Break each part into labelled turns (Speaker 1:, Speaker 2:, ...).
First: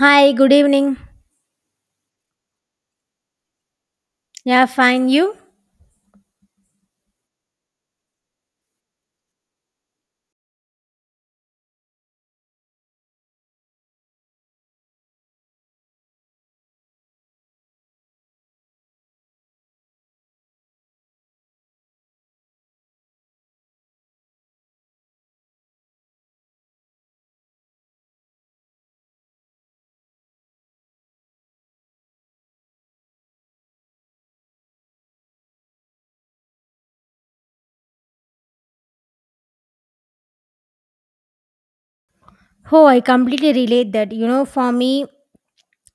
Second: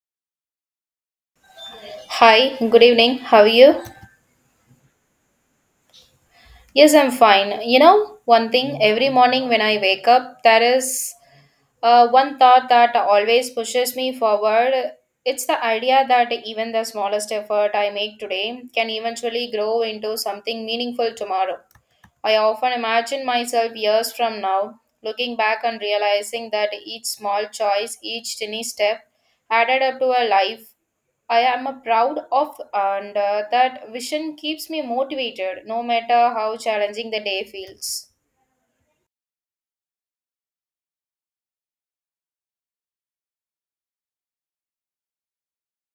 Speaker 1: Hi, good evening.
Speaker 2: Hi, good evening. How are you?
Speaker 1: Yeah, fine. You?
Speaker 2: Yes, I'm fine. You know, one thing every morning when I wake up, there is one thought that always pushes me forward. It's the idea that even the smallest effort I make today can eventually grow into something meaningful tomorrow. I often imagine myself years from now, looking back and realizing that each small choice, each tiny step added up to a life I am a proud of, and that vision keeps me motivated no matter how challenging the day feels.
Speaker 1: Oh, I completely relate that. You know, for me,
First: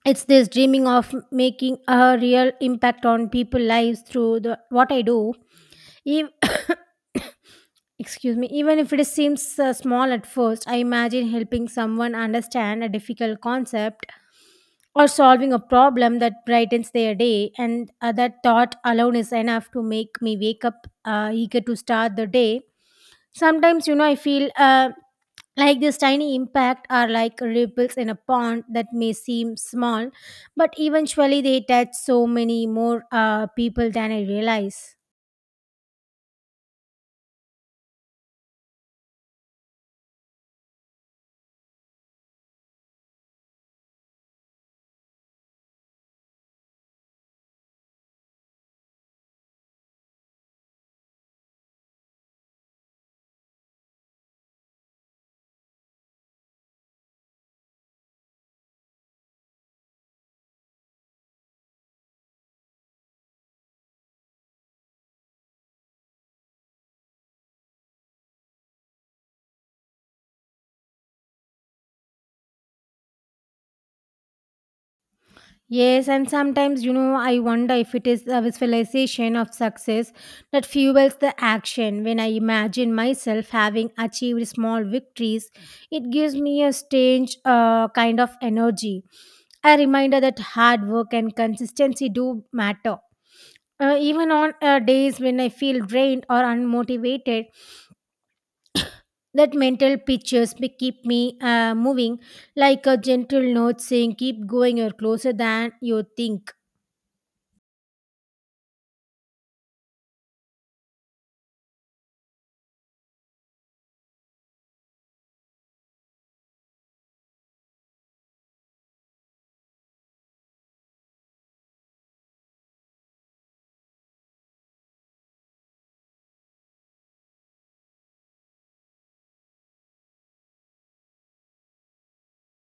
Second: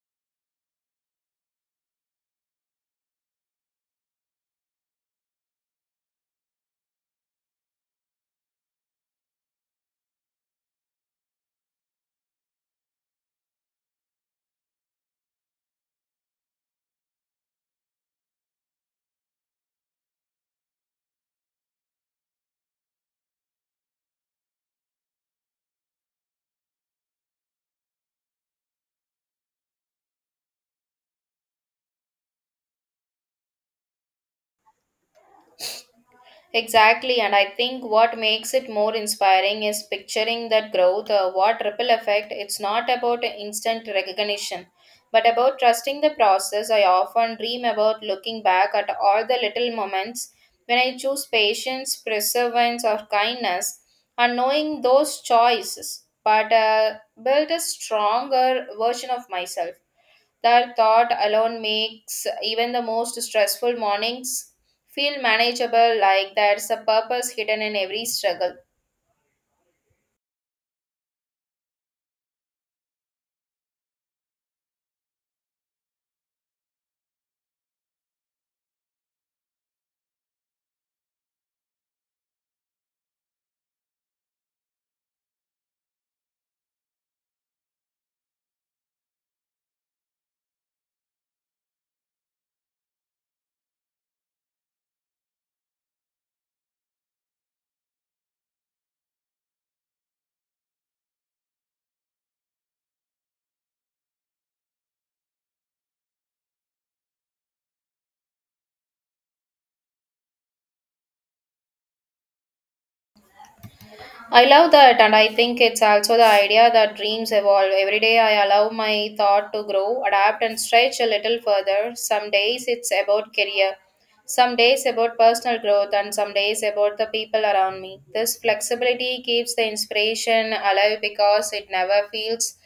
Speaker 1: it's this dreaming of making a real impact on people' lives through the what I do. Ev- Excuse me. Even if it seems small at first, I imagine helping someone understand a difficult concept or solving a problem that brightens their day, and that thought alone is enough to make me wake up eager to start the day. Sometimes, you know, I feel. Like this tiny impact are like ripples in a pond that may seem small, but eventually they touch so many more people than I realize.
Speaker 2: Exactly, and I think what makes it more inspiring is picturing that growth, what ripple effect. It's not about instant recognition, but about trusting the process. I often dream about looking back at all the little moments when I choose patience, perseverance, or kindness, and knowing those choices, but build a stronger version of myself. That thought alone makes even the most stressful mornings feel manageable, like there's a purpose hidden in every struggle.
Speaker 1: Yes, and sometimes you know I wonder if it is the visualization of success that fuels the action. When I imagine myself having achieved small victories, it gives me a strange kind of energy, a reminder that hard work and consistency do matter. Even on days when I feel drained or unmotivated, that mental pictures may keep me moving, like a gentle note saying, "Keep going, you're closer than you think."
Speaker 2: I love that, and I think it's also the idea that dreams evolve. Every day, I allow my thought to grow, adapt, and stretch a little further. Some days it's about career, some days about personal growth, and some days about the people around me. This flexibility keeps the inspiration alive because it never feels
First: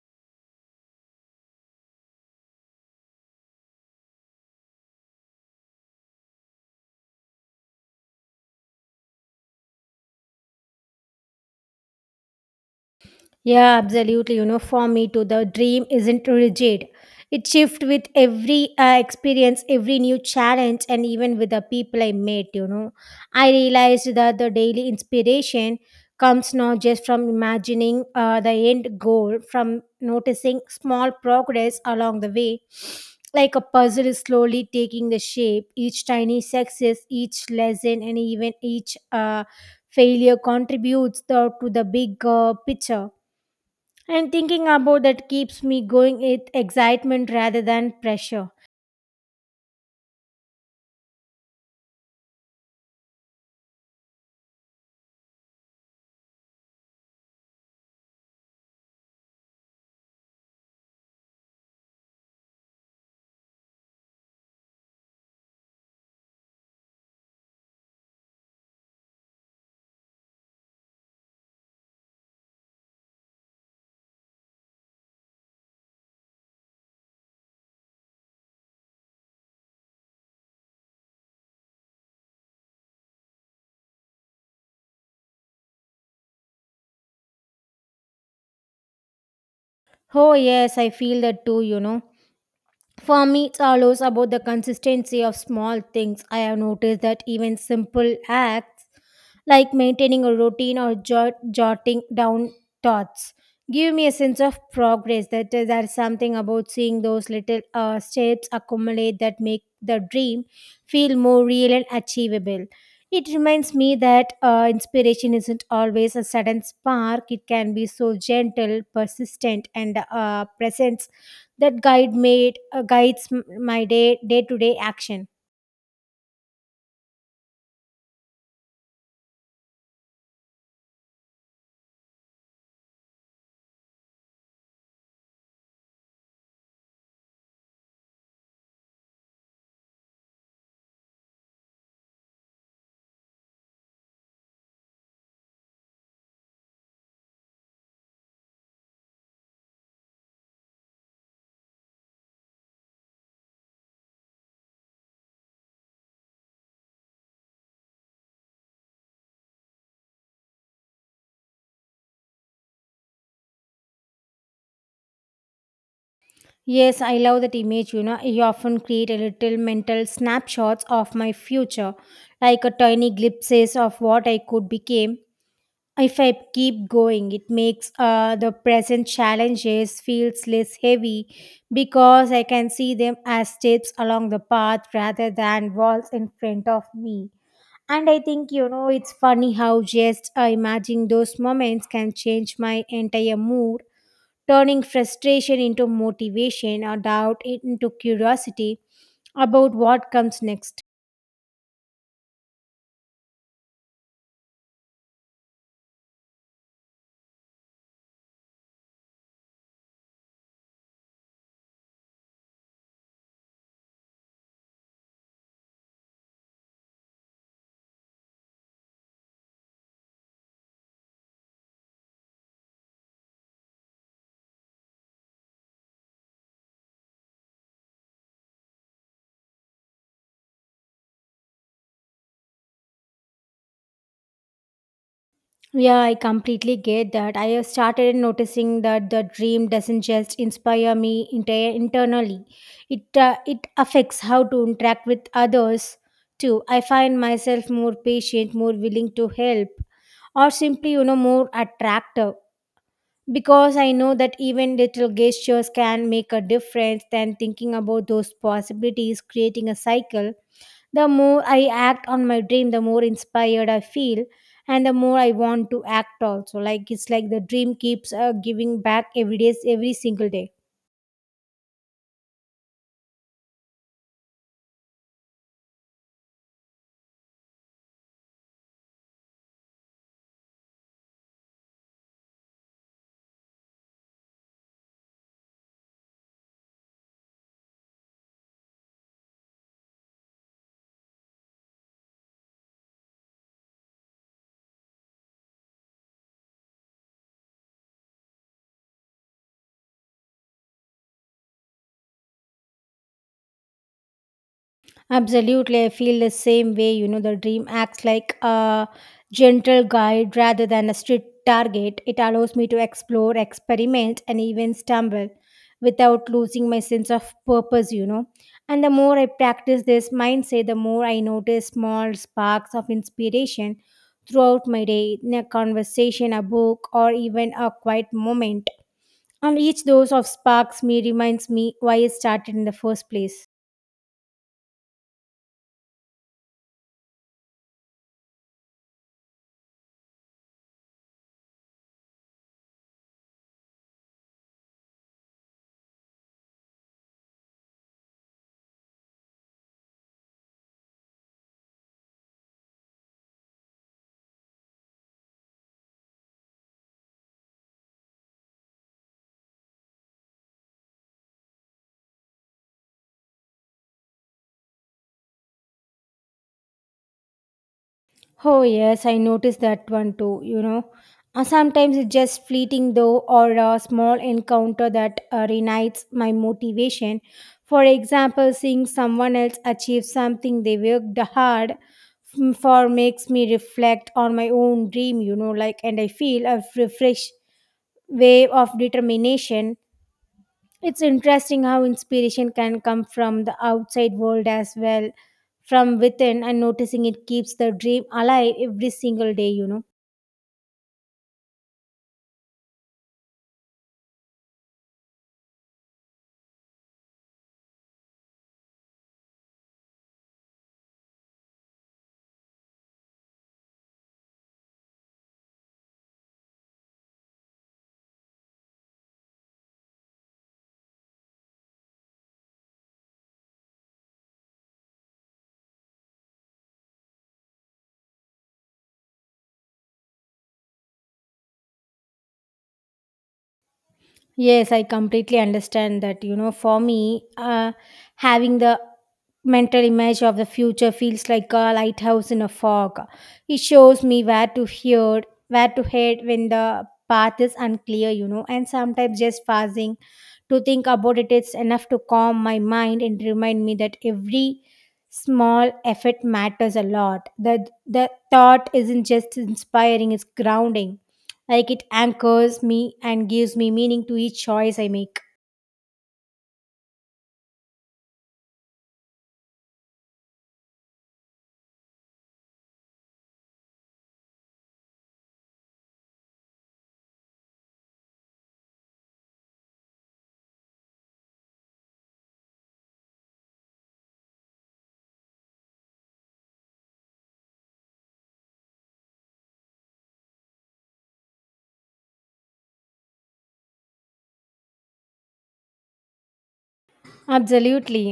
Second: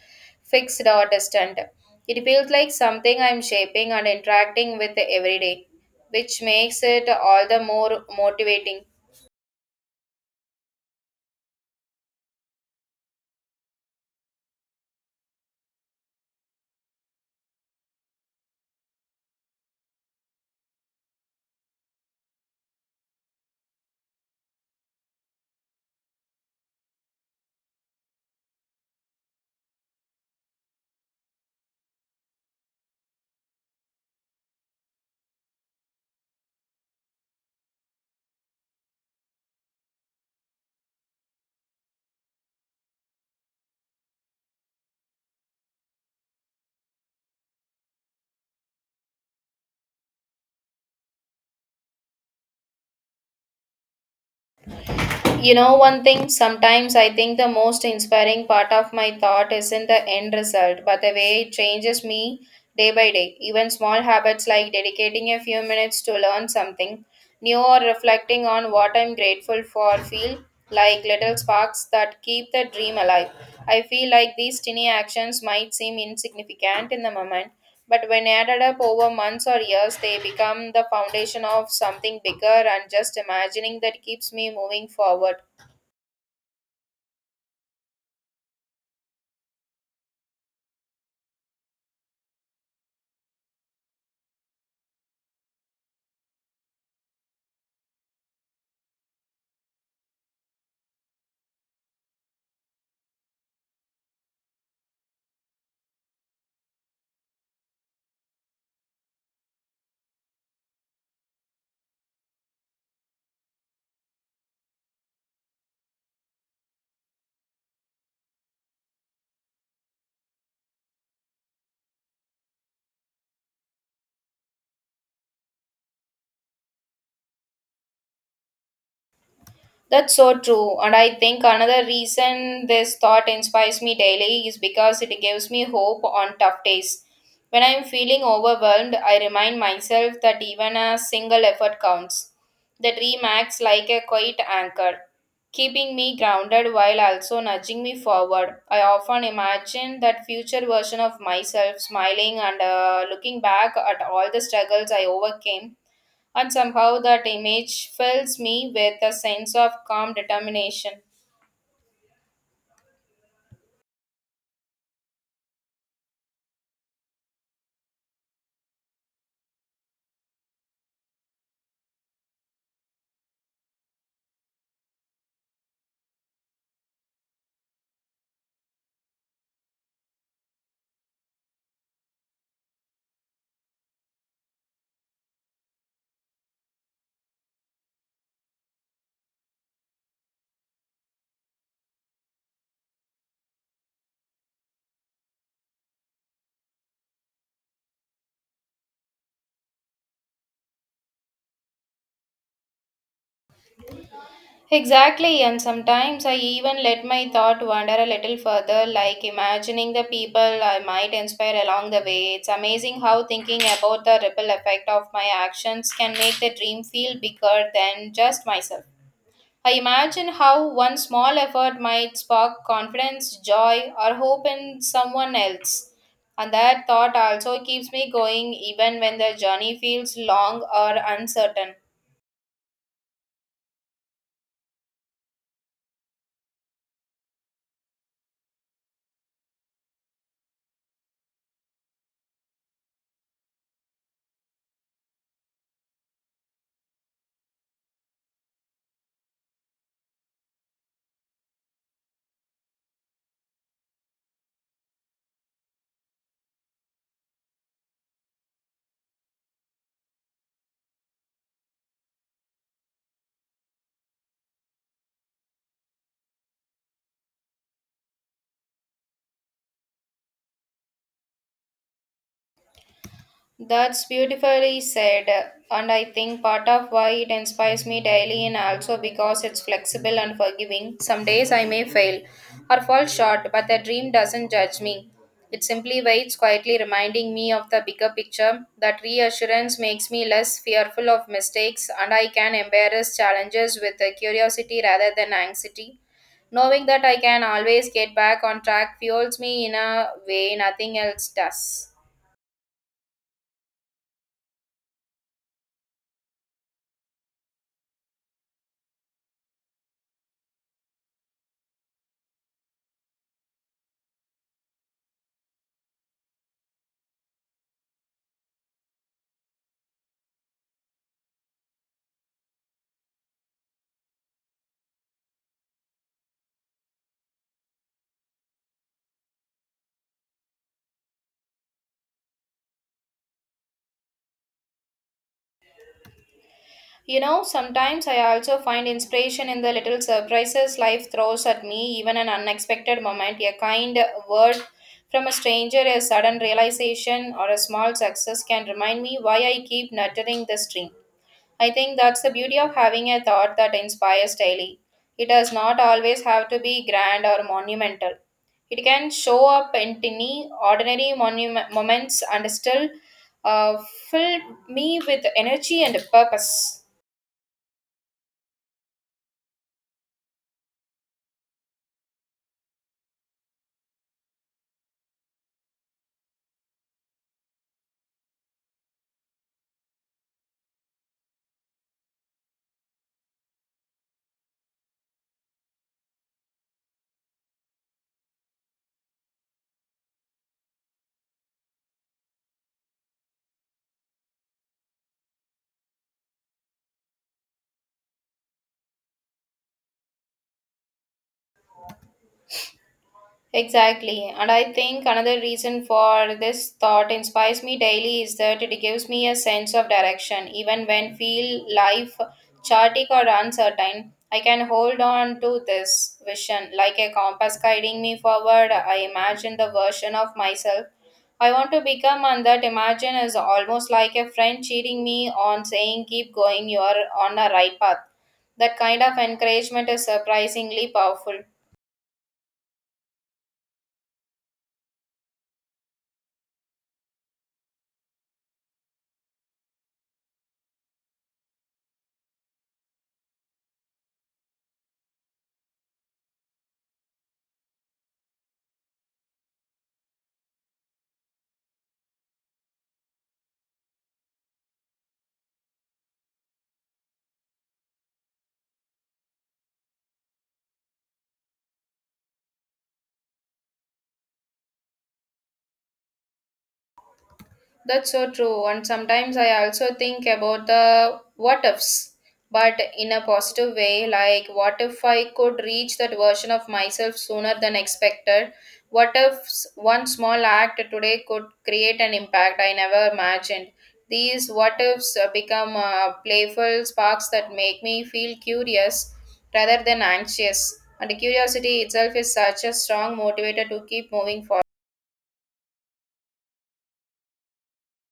Speaker 2: fixed or distant. It feels like something I'm shaping and interacting with every day, which makes it all the more motivating.
Speaker 1: Yeah, absolutely. You know, for me too, the dream isn't rigid. It shifts with every experience, every new challenge, and even with the people I met. You know, I realized that the daily inspiration comes not just from imagining the end goal, from noticing small progress along the way, like a puzzle is slowly taking the shape. Each tiny success, each lesson, and even each failure contributes to the big picture, and thinking about that keeps me going with excitement rather than pressure.
Speaker 2: You know, one thing, sometimes I think the most inspiring part of my thought isn't the end result, but the way it changes me day by day. Even small habits like dedicating a few minutes to learn something new or reflecting on what I'm grateful for feel like little sparks that keep the dream alive. I feel like these tiny actions might seem insignificant in the moment but when added up over months or years, they become the foundation of something bigger, and just imagining that keeps me moving forward.
Speaker 1: Oh, yes, I feel that too, you know. For me, it's always about the consistency of small things. I have noticed that even simple acts like maintaining a routine or jotting down thoughts give me a sense of progress. That is, there's something about seeing those little steps accumulate that make the dream feel more real and achievable. It reminds me that inspiration isn't always a sudden spark. It can be so gentle, persistent, and present that guide made guides m- my day to day action.
Speaker 2: That's so true. And I think another reason this thought inspires me daily is because it gives me hope on tough days. When I'm feeling overwhelmed, I remind myself that even a single effort counts. The dream acts like a quiet anchor, keeping me grounded while also nudging me forward. I often imagine that future version of myself smiling and looking back at all the struggles I overcame and somehow that image fills me with a sense of calm determination.
Speaker 1: Yes, I love that image. You know, I often create a little mental snapshots of my future, like a tiny glimpses of what I could become if I keep going. It makes the present challenges feels less heavy because I can see them as steps along the path rather than walls in front of me. And I think, you know, it's funny how just imagining those moments can change my entire mood, turning frustration into motivation or doubt into curiosity about what comes next.
Speaker 2: Exactly, and sometimes I even let my thought wander a little further, like imagining the people I might inspire along the way. It's amazing how thinking about the ripple effect of my actions can make the dream feel bigger than just myself. I imagine how one small effort might spark confidence, joy, or hope in someone else. And that thought also keeps me going even when the journey feels long or uncertain.
Speaker 1: Yeah, I completely get that. I have started noticing that the dream doesn't just inspire me internally. It affects how to interact with others too. I find myself more patient, more willing to help, or simply you know more attractive because I know that even little gestures can make a difference, then thinking about those possibilities, creating a cycle. The more I act on my dream, the more inspired I feel, and the more I want to act also. Like it's like the dream keeps giving back every day, every single day.
Speaker 2: That's beautifully said, and I think part of why it inspires me daily and also because it's flexible and forgiving. Some days I may fail or fall short, but the dream doesn't judge me. It simply waits quietly, reminding me of the bigger picture. That reassurance makes me less fearful of mistakes, and I can embrace challenges with curiosity rather than anxiety. Knowing that I can always get back on track fuels me in a way nothing else does.
Speaker 1: Absolutely, I feel the same way. You know, the dream acts like a gentle guide rather than a strict target. It allows me to explore, experiment, and even stumble without losing my sense of purpose, you know. And the more I practice this mindset, the more I notice small sparks of inspiration throughout my day in a conversation, a book, or even a quiet moment. And each dose of sparks me reminds me why I started in the first place.
Speaker 2: You know, sometimes I also find inspiration in the little surprises life throws at me, even an unexpected moment, a kind word from a stranger, a sudden realization, or a small success can remind me why I keep nurturing this dream. I think that's the beauty of having a thought that inspires daily. It does not always have to be grand or monumental. It can show up in tiny, ordinary monument moments and still uh, fill me with energy and purpose.
Speaker 1: Oh, yes, I noticed that one too, you know. Sometimes it's just fleeting though, or a small encounter that reignites my motivation. For example, seeing someone else achieve something they worked hard for makes me reflect on my own dream, you know, like, and I feel a refreshed wave of determination. It's interesting how inspiration can come from the outside world as well from within, and noticing it keeps the dream alive every single day, you know.
Speaker 2: Exactly. And I think another reason for this thought inspires me daily is that it gives me a sense of direction. Even when feel life chaotic or uncertain, I can hold on to this vision like a compass guiding me forward. I imagine the version of myself I want to become and that imagine is almost like a friend cheering me on saying keep going you're on the right path. That kind of encouragement is surprisingly powerful.
Speaker 1: Yes, I completely understand that. You know, for me, having the mental image of the future feels like a lighthouse in a fog. It shows me where to hear, where to head when the path is unclear, you know, and sometimes just pausing to think about it is enough to calm my mind and remind me that every small effort matters a lot. That the thought isn't just inspiring, it's grounding. Like it anchors me and gives me meaning to each choice I make.
Speaker 2: That's so true. And sometimes I also think about the what ifs, but in a positive way, like what if I could reach that version of myself sooner than expected? What if s- One small act today could create an impact I never imagined? These what ifs become playful sparks that make me feel curious rather than anxious. And curiosity itself is such a strong motivator to keep moving forward.
Speaker 1: Absolutely.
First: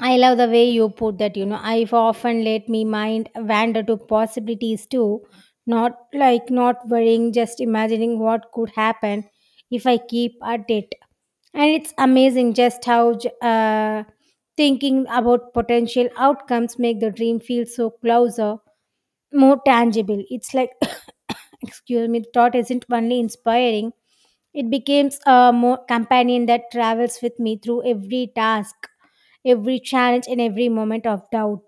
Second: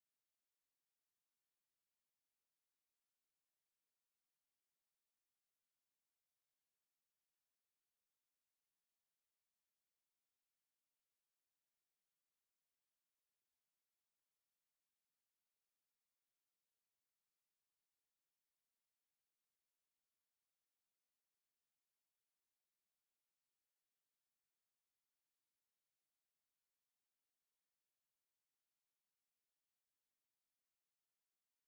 Speaker 1: I love the way you put that, you know. I've often let me mind wander to possibilities too, not like not worrying, just imagining what could happen if I keep at it. And it's amazing just how thinking about potential outcomes make the dream feel so closer, more tangible. It's like, excuse me, the thought isn't only inspiring, it becomes a more companion that travels with me through every task, every challenge, and every moment of doubt.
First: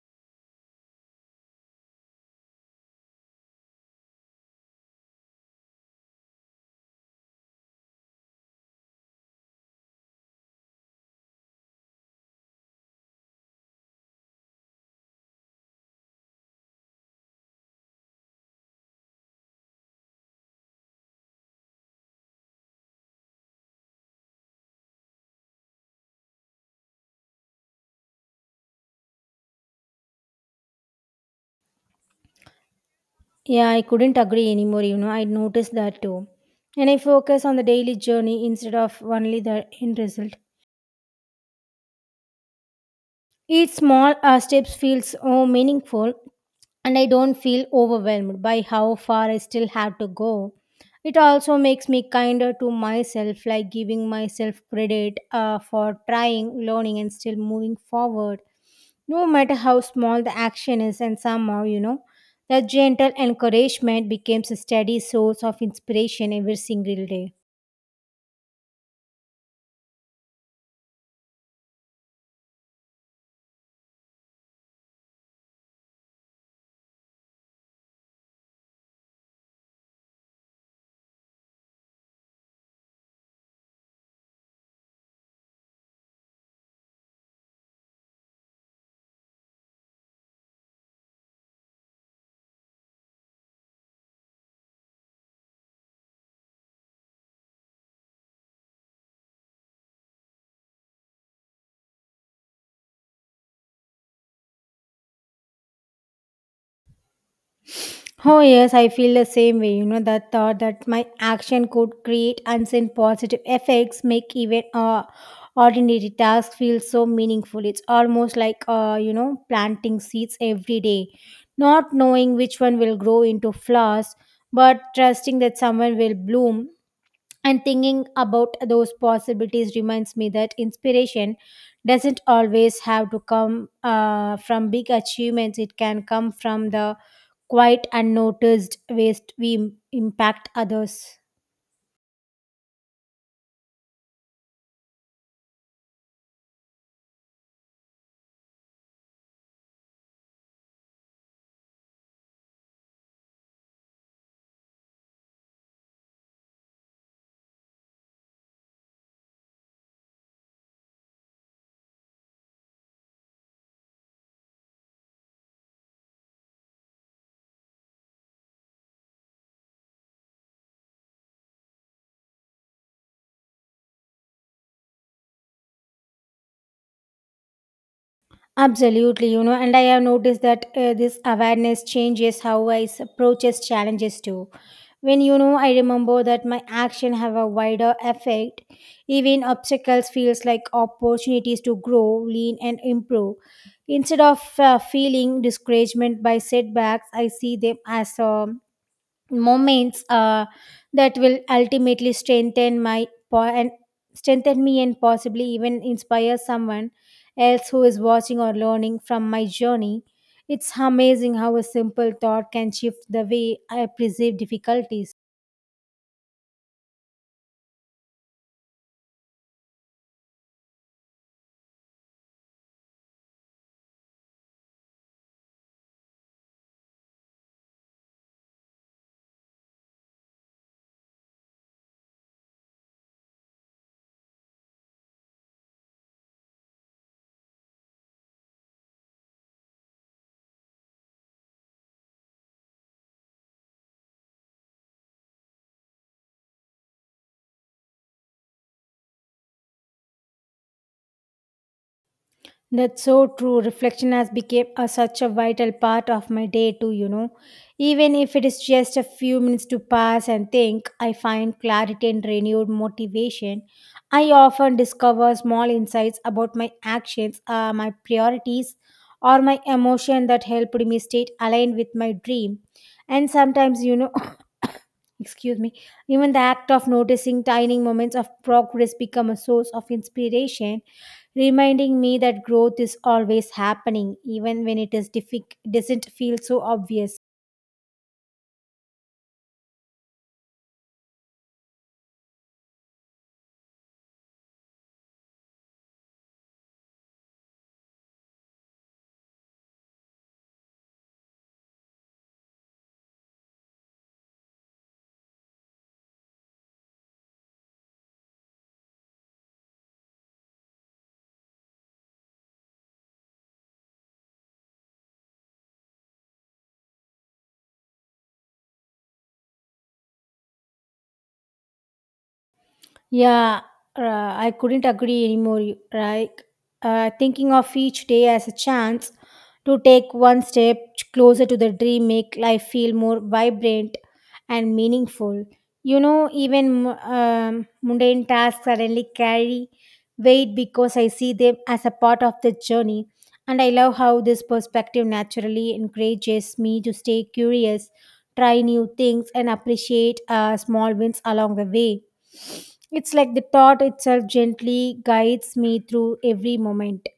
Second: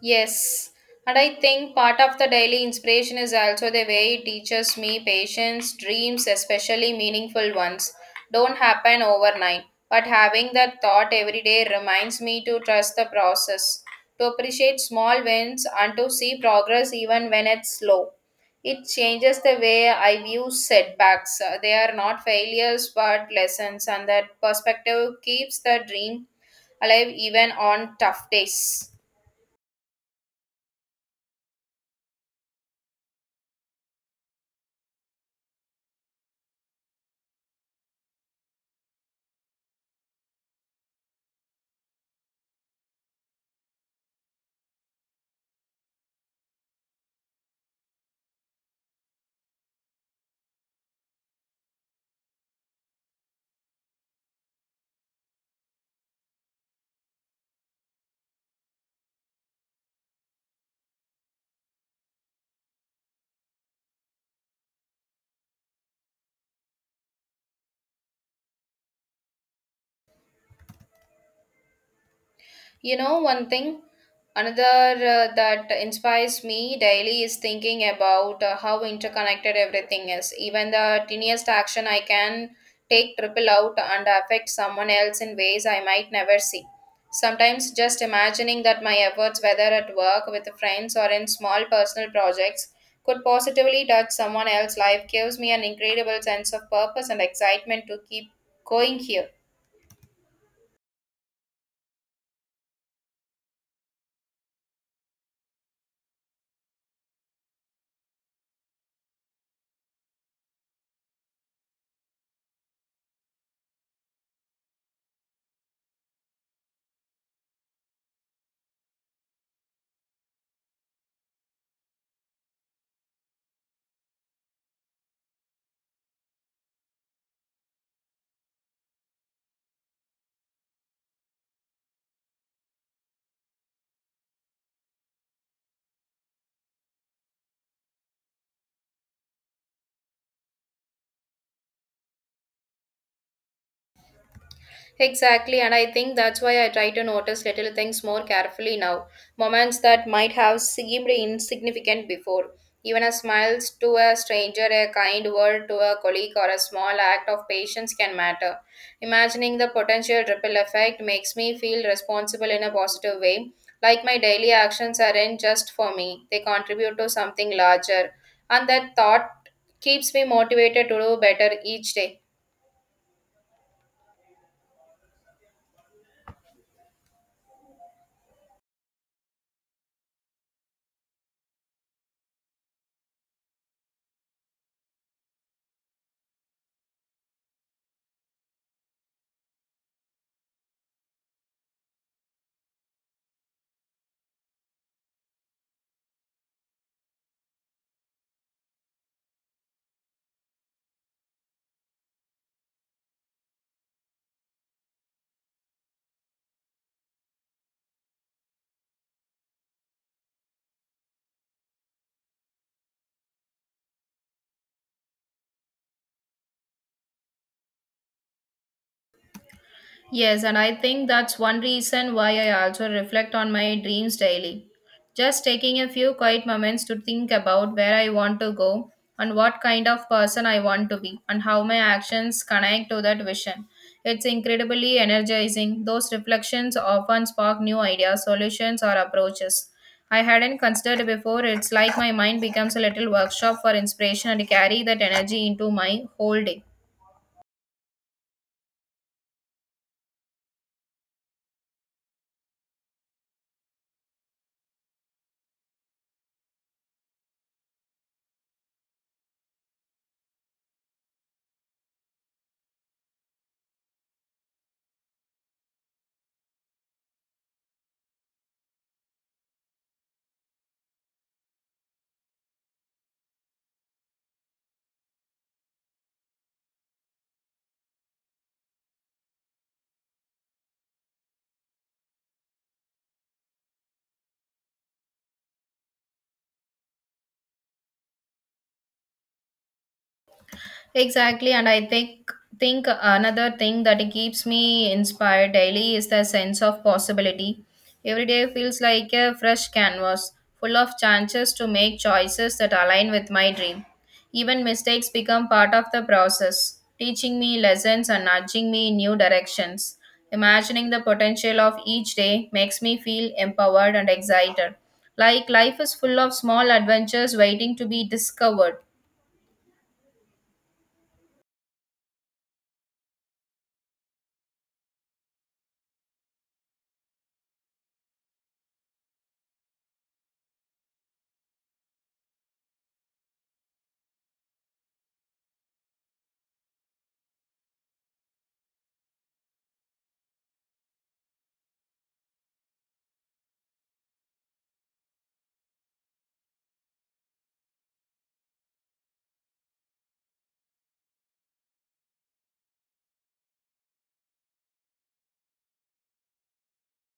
Speaker 2: Yes, and I think part of the daily inspiration is also the way it teaches me patience, dreams, especially meaningful ones, don't happen overnight. But having that thought every day reminds me to trust the process, to appreciate small wins, and to see progress even when it's slow. It changes the way I view setbacks. They are not failures but lessons, and that perspective keeps the dream alive even on tough days.
Speaker 1: Yeah, I couldn't agree anymore, you know, I noticed that too. And I focus on the daily journey instead of only the end result. Each small steps feels oh, meaningful, and I don't feel overwhelmed by how far I still have to go. It also makes me kinder to myself, like giving myself credit for trying, learning, and still moving forward, no matter how small the action is. And somehow, you know, that gentle encouragement becomes a steady source of inspiration every single day.
Speaker 2: You know, one thing, another that inspires me daily is thinking about how interconnected everything is. Even the tiniest action I can take triple out and affect someone else in ways I might never see. Sometimes just imagining that my efforts, whether at work, with friends, or in small personal projects, could positively touch someone else's life gives me an incredible sense of purpose and excitement to keep going here.
Speaker 1: Oh, yes, I feel the same way. You know, that thought that my action could create unseen positive effects make even ordinary tasks feel so meaningful. It's almost like, you know, planting seeds every day, not knowing which one will grow into flowers, but trusting that someone will bloom. And thinking about those possibilities reminds me that inspiration doesn't always have to come from big achievements, it can come from the quite unnoticed ways we impact others.
Speaker 2: Exactly, and I think that's why I try to notice little things more carefully now. Moments that might have seemed insignificant before. Even a smile to a stranger, a kind word to a colleague, or a small act of patience can matter. Imagining the potential ripple effect makes me feel responsible in a positive way. Like my daily actions aren't just for me, they contribute to something larger. And that thought keeps me motivated to do better each day.
Speaker 1: Absolutely, you know, and I have noticed that this awareness changes how I approaches challenges too. When you know, I remember that my action have a wider effect. Even obstacles feels like opportunities to grow, lean, and improve. Instead of feeling discouragement by setbacks, I see them as moments that will ultimately strengthen me and possibly even inspire someone else who is watching or learning from my journey. It's amazing how a simple thought can shift the way I perceive difficulties.
Speaker 2: Yes, and I think that's one reason why I also reflect on my dreams daily. Just taking a few quiet moments to think about where I want to go and what kind of person I want to be and how my actions connect to that vision. It's incredibly energizing. Those reflections often spark new ideas, solutions, or approaches. I hadn't considered before. It's like my mind becomes a little workshop for inspiration and I carry that energy into my whole day.
Speaker 1: That's so true. Reflection has become such a vital part of my day, too, you know. Even if it is just a few minutes to pass and think, I find clarity and renewed motivation. I often discover small insights about my actions, my priorities, or my emotion that helped me stay aligned with my dream. And sometimes, you know, excuse me, even the act of noticing tiny moments of progress become a source of inspiration, reminding me that growth is always happening, even when it doesn't feel so obvious.
Speaker 2: Exactly, and I think another thing that it keeps me inspired daily is the sense of possibility. Every day feels like a fresh canvas, full of chances to make choices that align with my dream. Even mistakes become part of the process, teaching me lessons and nudging me in new directions. Imagining the potential of each day makes me feel empowered and excited. Like life is full of small adventures waiting to be discovered.
Speaker 1: Yeah, I couldn't agree anymore. Like thinking of each day as a chance to take one step closer to the dream, make life feel more vibrant and meaningful. You know, even mundane tasks suddenly carry weight because I see them as a part of the journey. And I love how this perspective naturally encourages me to stay curious, try new things, and appreciate small wins along the way. It's like the thought itself gently guides me through every moment.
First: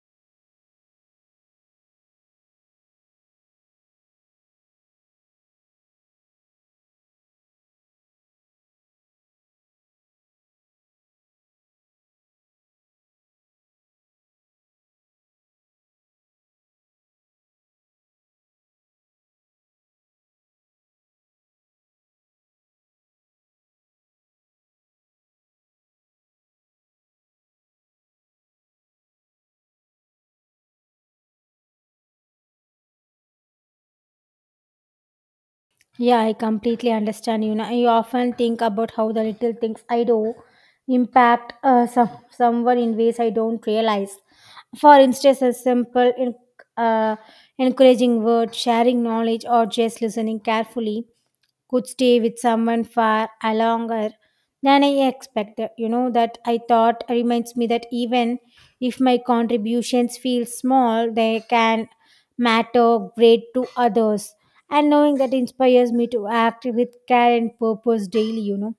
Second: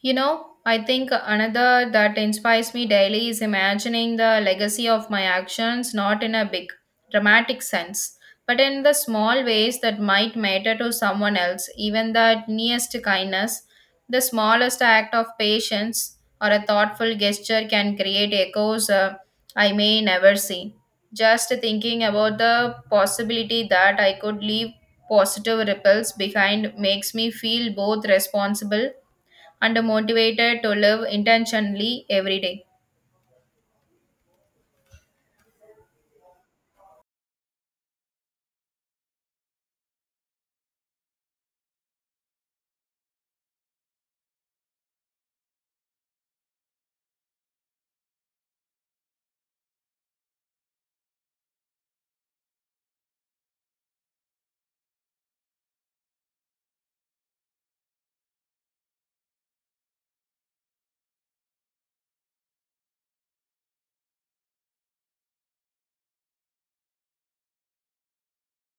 Speaker 2: You know, I think another that inspires me daily is imagining the legacy of my actions not in a big, dramatic sense, but in the small ways that might matter to someone else, even the nearest kindness, the smallest act of patience, or a thoughtful gesture can create echoes I may never see. Just thinking about the possibility that I could leave positive ripples behind makes me feel both responsible and motivated to live intentionally every day.
Speaker 1: Yeah, I completely understand. You know, I often think about how the little things I do impact someone in ways I don't realize. For instance, a simple uh, encouraging word, sharing knowledge, or just listening carefully could stay with someone far a longer than I expected. You know, that I thought reminds me that even if my contributions feel small, they can matter great to others, and knowing that inspires me to act with care and purpose daily, you know.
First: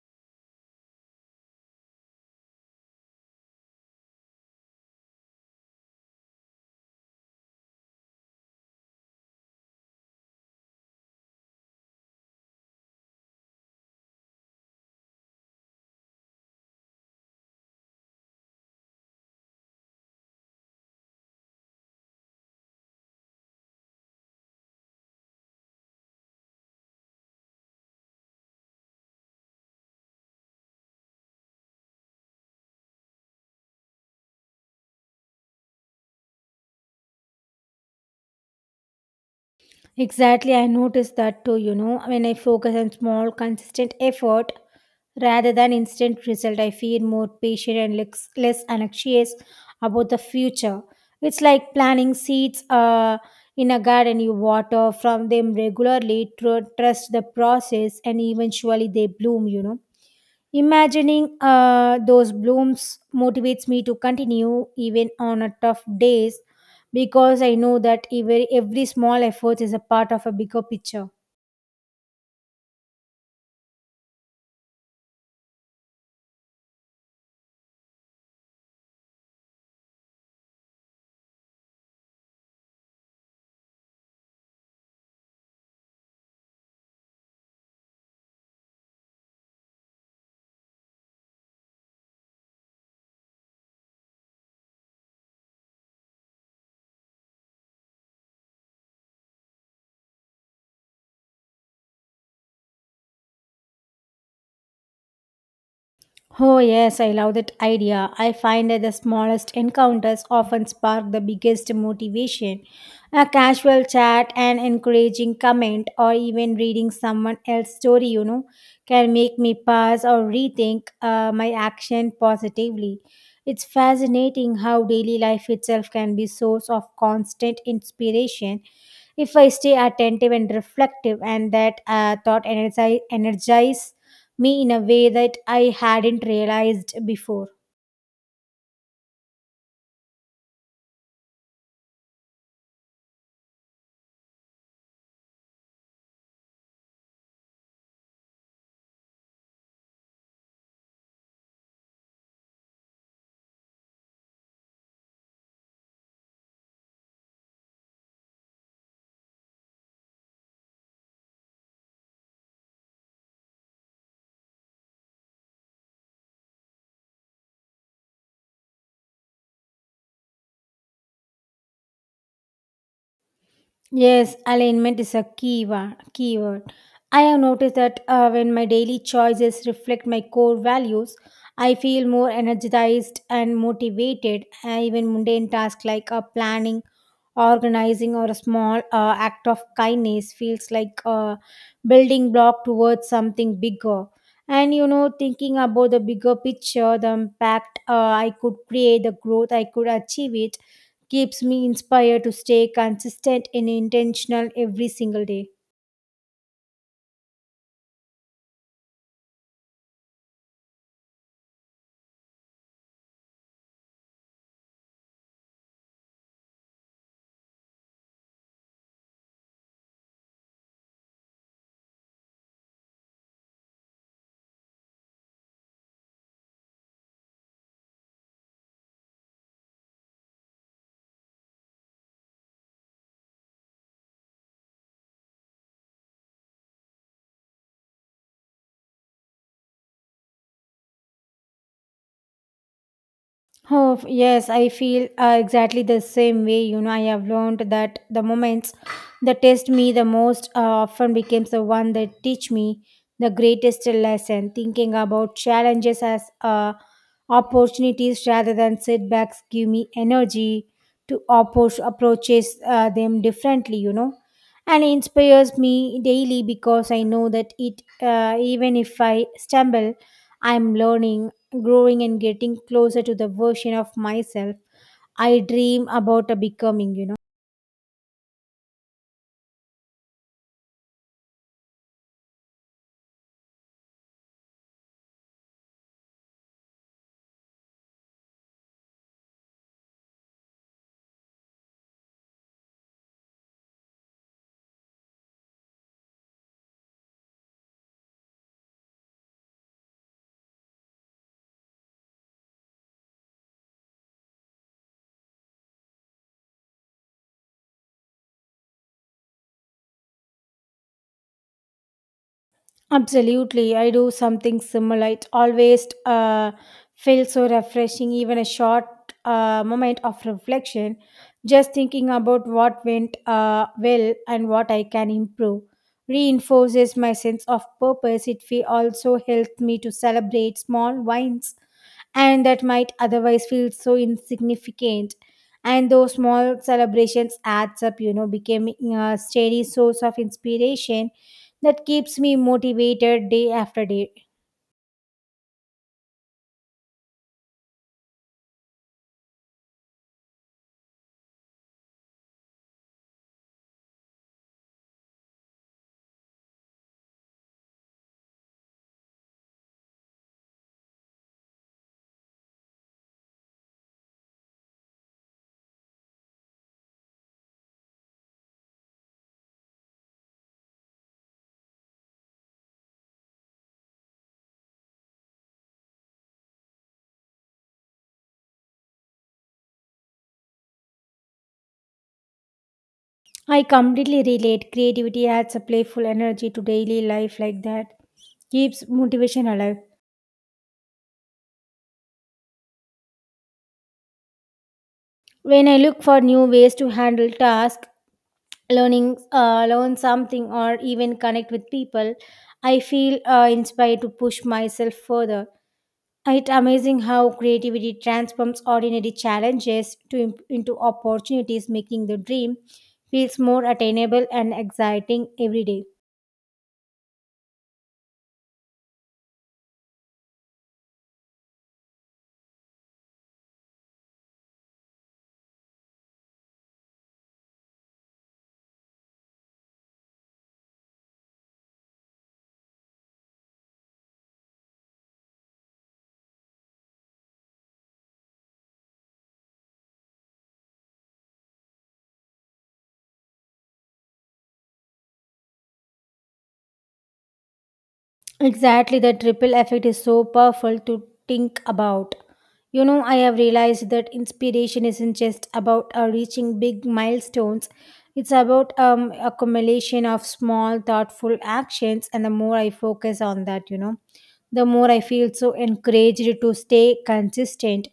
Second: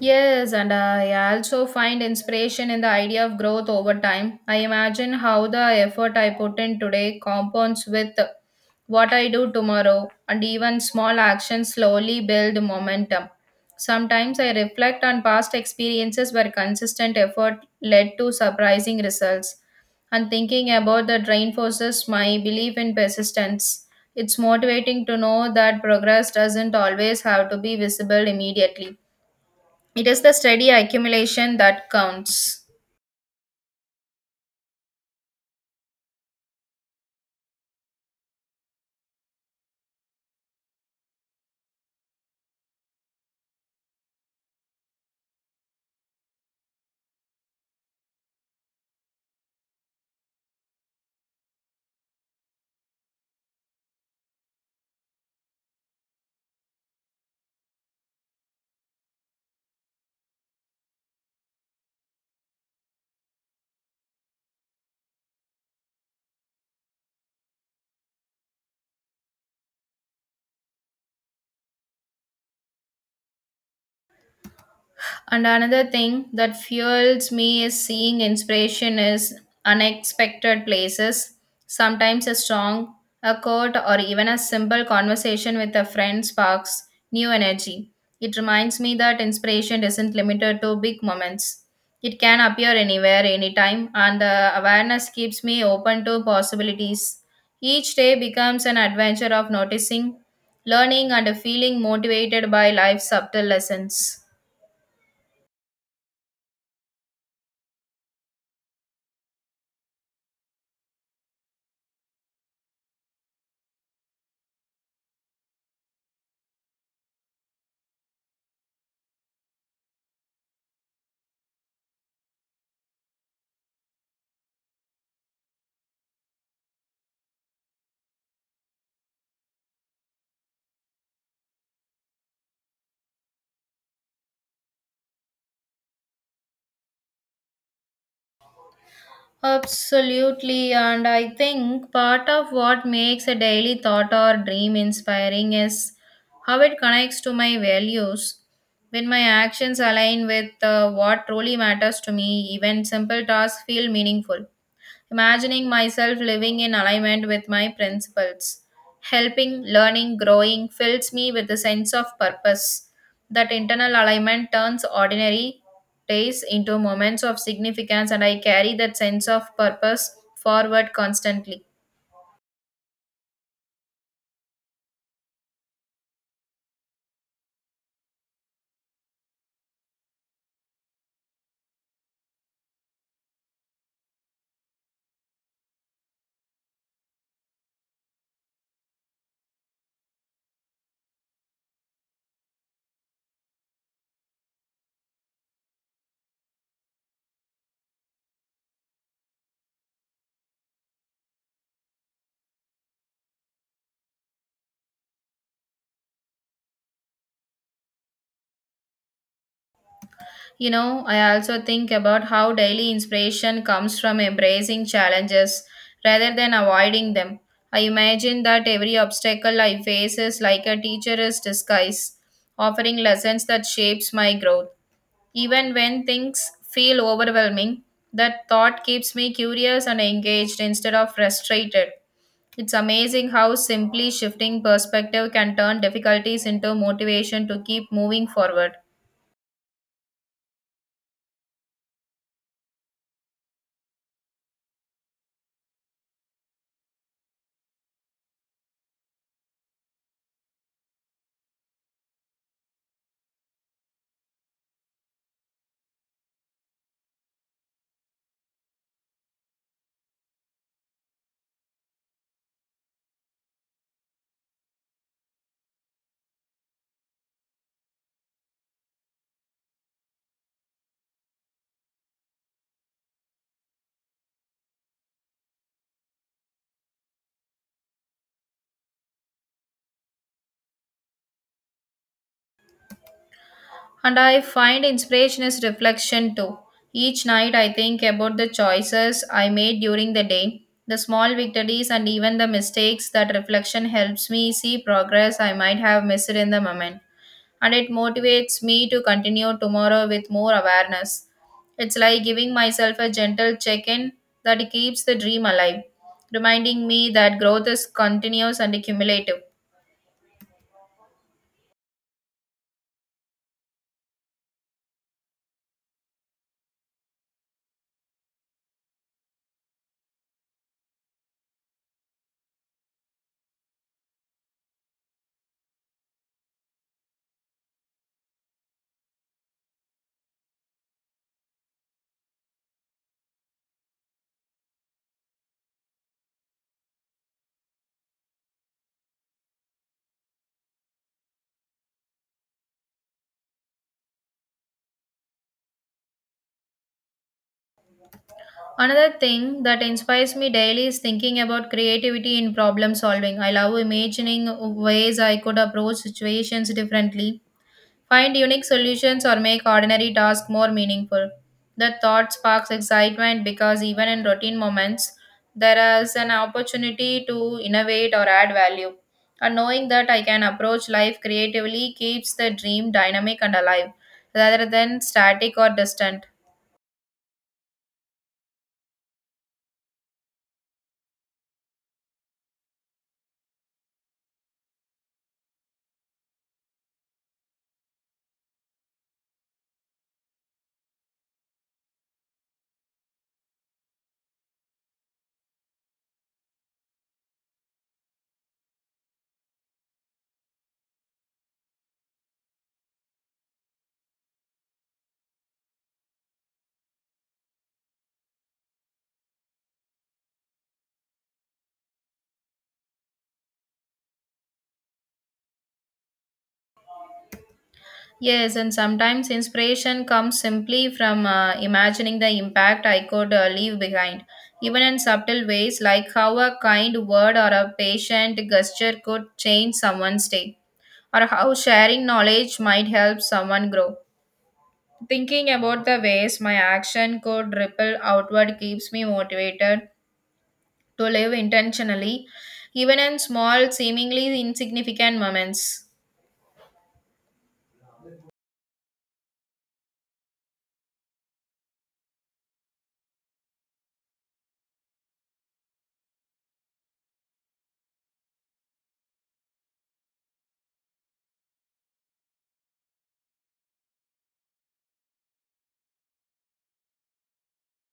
Speaker 2: Yes, and I also find inspiration in the idea of growth over time. I imagine how the effort I put in today compounds with what I do tomorrow, and even small actions slowly build momentum. Sometimes I reflect on past experiences where consistent effort led to surprising results, and thinking about that reinforces my belief in persistence. It's motivating to know that progress doesn't always have to be visible immediately. It is the steady accumulation that counts.
Speaker 1: Exactly, I noticed that too, you know. When I focus on small consistent effort rather than instant result, I feel more patient and less anxious about the future. It's like planting seeds in a garden, you water from them regularly, trust the process, and eventually they bloom, you know. Imagining those blooms motivates me to continue even on a tough days, because I know that every small effort is a part of a bigger picture.
Speaker 2: And another thing that fuels me is seeing inspiration is unexpected places. Sometimes a song, a quote, or even a simple conversation with a friend sparks new energy. It reminds me that inspiration isn't limited to big moments. It can appear anywhere, anytime, and the awareness keeps me open to possibilities. Each day becomes an adventure of noticing, learning, and feeling motivated by life's subtle lessons.
Speaker 1: Oh, yes, I love that idea. I find that the smallest encounters often spark the biggest motivation. A casual chat, an encouraging comment, or even reading someone else's story, can make me pause or rethink my action positively. It's fascinating how daily life itself can be source of constant inspiration if I stay attentive and reflective, and that thought energize me in a way that I hadn't realized before.
Speaker 2: Absolutely, and I think part of what makes a daily thought or dream inspiring is how it connects to my values. When my actions align with what truly matters to me, even simple tasks feel meaningful imagining myself living in alignment with my principles. Helping, learning, growing fills me with a sense of purpose. That internal alignment turns ordinary days into moments of significance, and I carry that sense of purpose forward constantly.
Speaker 1: Yes, alignment is a keyword. I have noticed that when my daily choices reflect my core values, I feel more energized and motivated. Even mundane tasks like planning organizing or a small act of kindness feels like a building block towards something bigger, and thinking about the bigger picture, the impact I could create, the growth I could achieve it keeps me inspired to stay consistent and intentional every single day.
Speaker 2: You know, I also think about how daily inspiration comes from embracing challenges rather than avoiding them. I imagine that every obstacle I face is like a teacher's disguise, offering lessons that shapes my growth. Even when things feel overwhelming, that thought keeps me curious and engaged instead of frustrated. It's amazing how simply shifting perspective can turn difficulties into motivation to keep moving forward.
Speaker 1: Oh, yes, I feel exactly the same way. You know, I have learned that the moments that test me the most often becomes the one that teach me the greatest lesson. Thinking about challenges as opportunities rather than setbacks give me energy to approach approaches them differently, and inspires me daily because I know that it, even if I stumble, I'm learning, growing, and getting closer to the version of myself I dream about a becoming.
Speaker 2: And I find inspiration is reflection too. Each night I think about the choices I made during the day, the small victories, and even the mistakes. That reflection helps me see progress I might have missed in the moment. And it motivates me to continue tomorrow with more awareness. It's like giving myself a gentle check in that keeps the dream alive, reminding me that growth is continuous and cumulative.
Speaker 1: Absolutely, I do something similar. It always feels so refreshing, even a short moment of reflection, just thinking about what went well and what I can improve. Reinforces my sense of purpose. Also helps me to celebrate small wins and that might otherwise feel so insignificant. And those small celebrations adds up, becoming a steady source of inspiration that keeps me motivated day after day.
Speaker 2: Another thing that inspires me daily is thinking about creativity in problem solving. I love imagining ways I could approach situations differently, find unique solutions, or make ordinary tasks more meaningful. The thought sparks excitement because even in routine moments, there is an opportunity to innovate or add value. And knowing that I can approach life creatively keeps the dream dynamic and alive rather than static or distant.
Speaker 1: I completely relate. Creativity adds a playful energy to daily life like that. Keeps motivation alive. When I look for new ways to handle tasks, learn something, or even connect with people, I feel inspired to push myself further. It's amazing how creativity transforms ordinary into opportunities, making the dream feels more attainable and exciting every day.
Speaker 2: Yes, and sometimes inspiration comes simply from imagining the impact I could leave behind, even in subtle ways, like how a kind word or a patient gesture could change someone's day, or how sharing knowledge might help someone grow. Thinking about the ways my action could ripple outward keeps me motivated to live intentionally, even in small, seemingly insignificant moments.
Speaker 1: Exactly, the triple effect is so powerful to think about. You know, I have realized that inspiration isn't just about reaching big milestones. It's about accumulation of small, thoughtful actions, and the more I focus on that, the more I feel so encouraged to stay consistent,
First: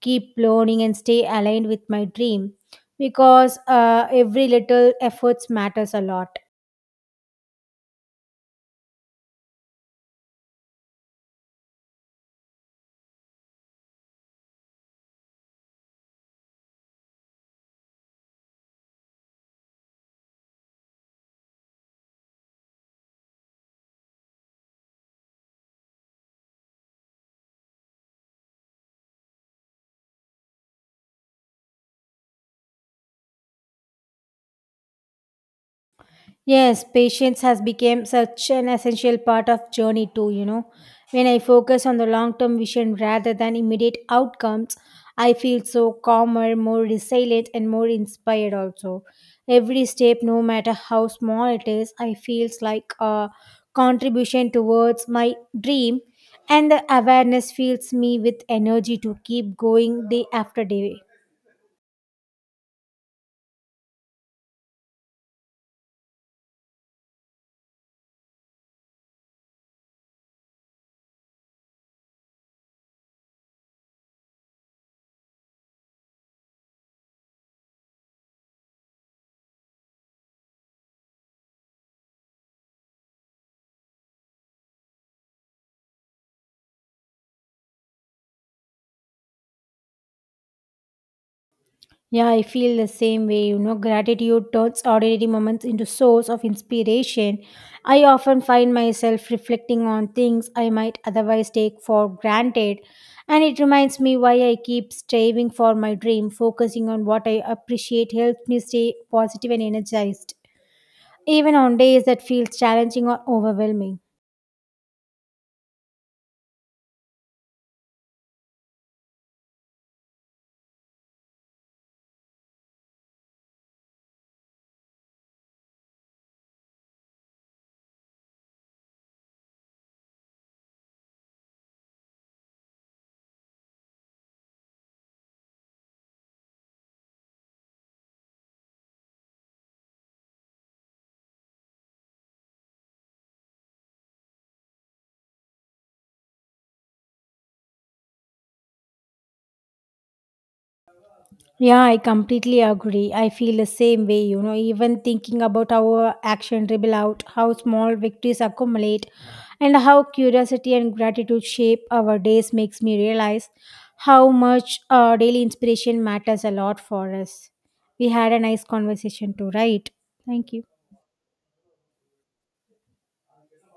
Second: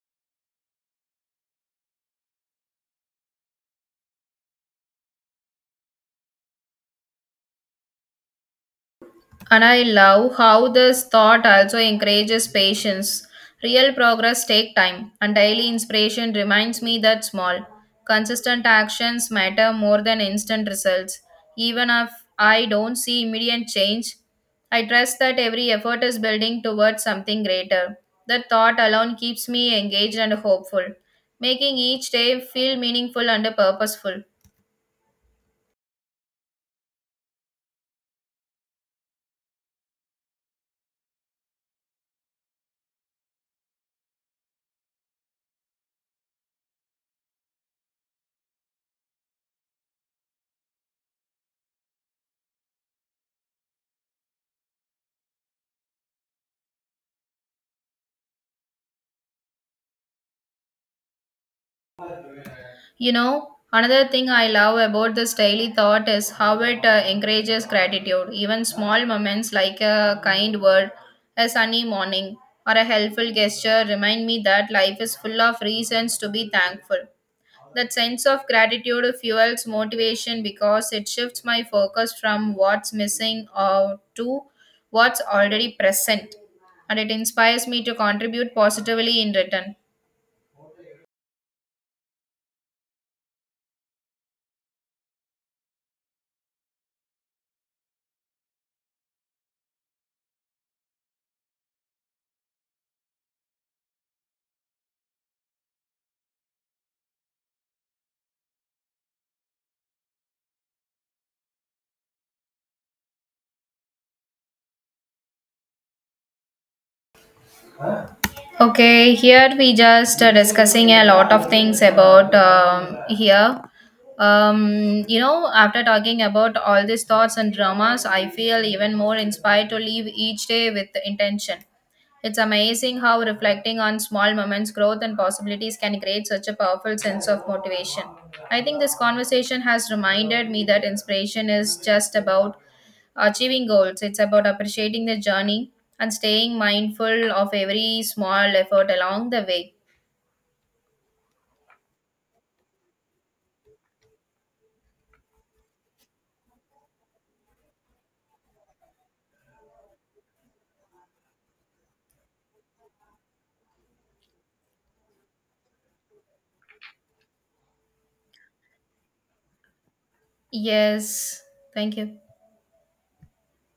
Speaker 1: keep learning, and stay aligned with my dream. Because every little efforts matters a lot.
Speaker 2: And I love how this thought also encourages patience. Real progress take time, and daily inspiration reminds me that small, consistent actions matter more than instant results. Even if I don't see immediate change, I trust that every effort is building towards something greater. That thought alone keeps me engaged and hopeful, making each day feel meaningful and purposeful.
Speaker 1: Yes, patience has become such an essential part of journey too, you know. When I focus on the long-term vision rather than immediate outcomes, I feel so calmer, more resilient, and more inspired also. Every step, no matter how small it is, I feels like a contribution towards my dream, and the awareness fills me with energy to keep going day after day.
Speaker 2: You know, another thing I love about this daily thought is how it encourages gratitude. Even small moments like a kind word, a sunny morning, or a helpful gesture remind me that life is full of reasons to be thankful. That sense of gratitude fuels motivation because it shifts my focus from what's missing or to what's already present, and it inspires me to contribute positively in return.
Speaker 1: Yeah, I feel the same way. You know, gratitude turns ordinary moments into source of inspiration. I often find myself reflecting on things I might otherwise take for granted, and it reminds me why I keep striving for my dream. Focusing on what I appreciate helps me stay positive and energized, even on days that feel challenging or overwhelming.
Speaker 2: Okay, here we just discussing a lot of things about here. After talking about all these thoughts and dramas, I feel even more inspired to live each day with intention. It's amazing how reflecting on small moments, growth, and possibilities can create such a powerful sense of motivation. I think this conversation has reminded me that inspiration is just about achieving goals. It's about appreciating the journey and staying mindful of every small effort along the way.
Speaker 1: Yeah, I completely agree. I feel the same way, you know, even thinking about our action ripple out, how small victories accumulate, and how curiosity and gratitude shape our days makes me realize how much daily inspiration matters a lot for us. We had a nice conversation too, right? Thank you.
Speaker 2: Yes, thank you.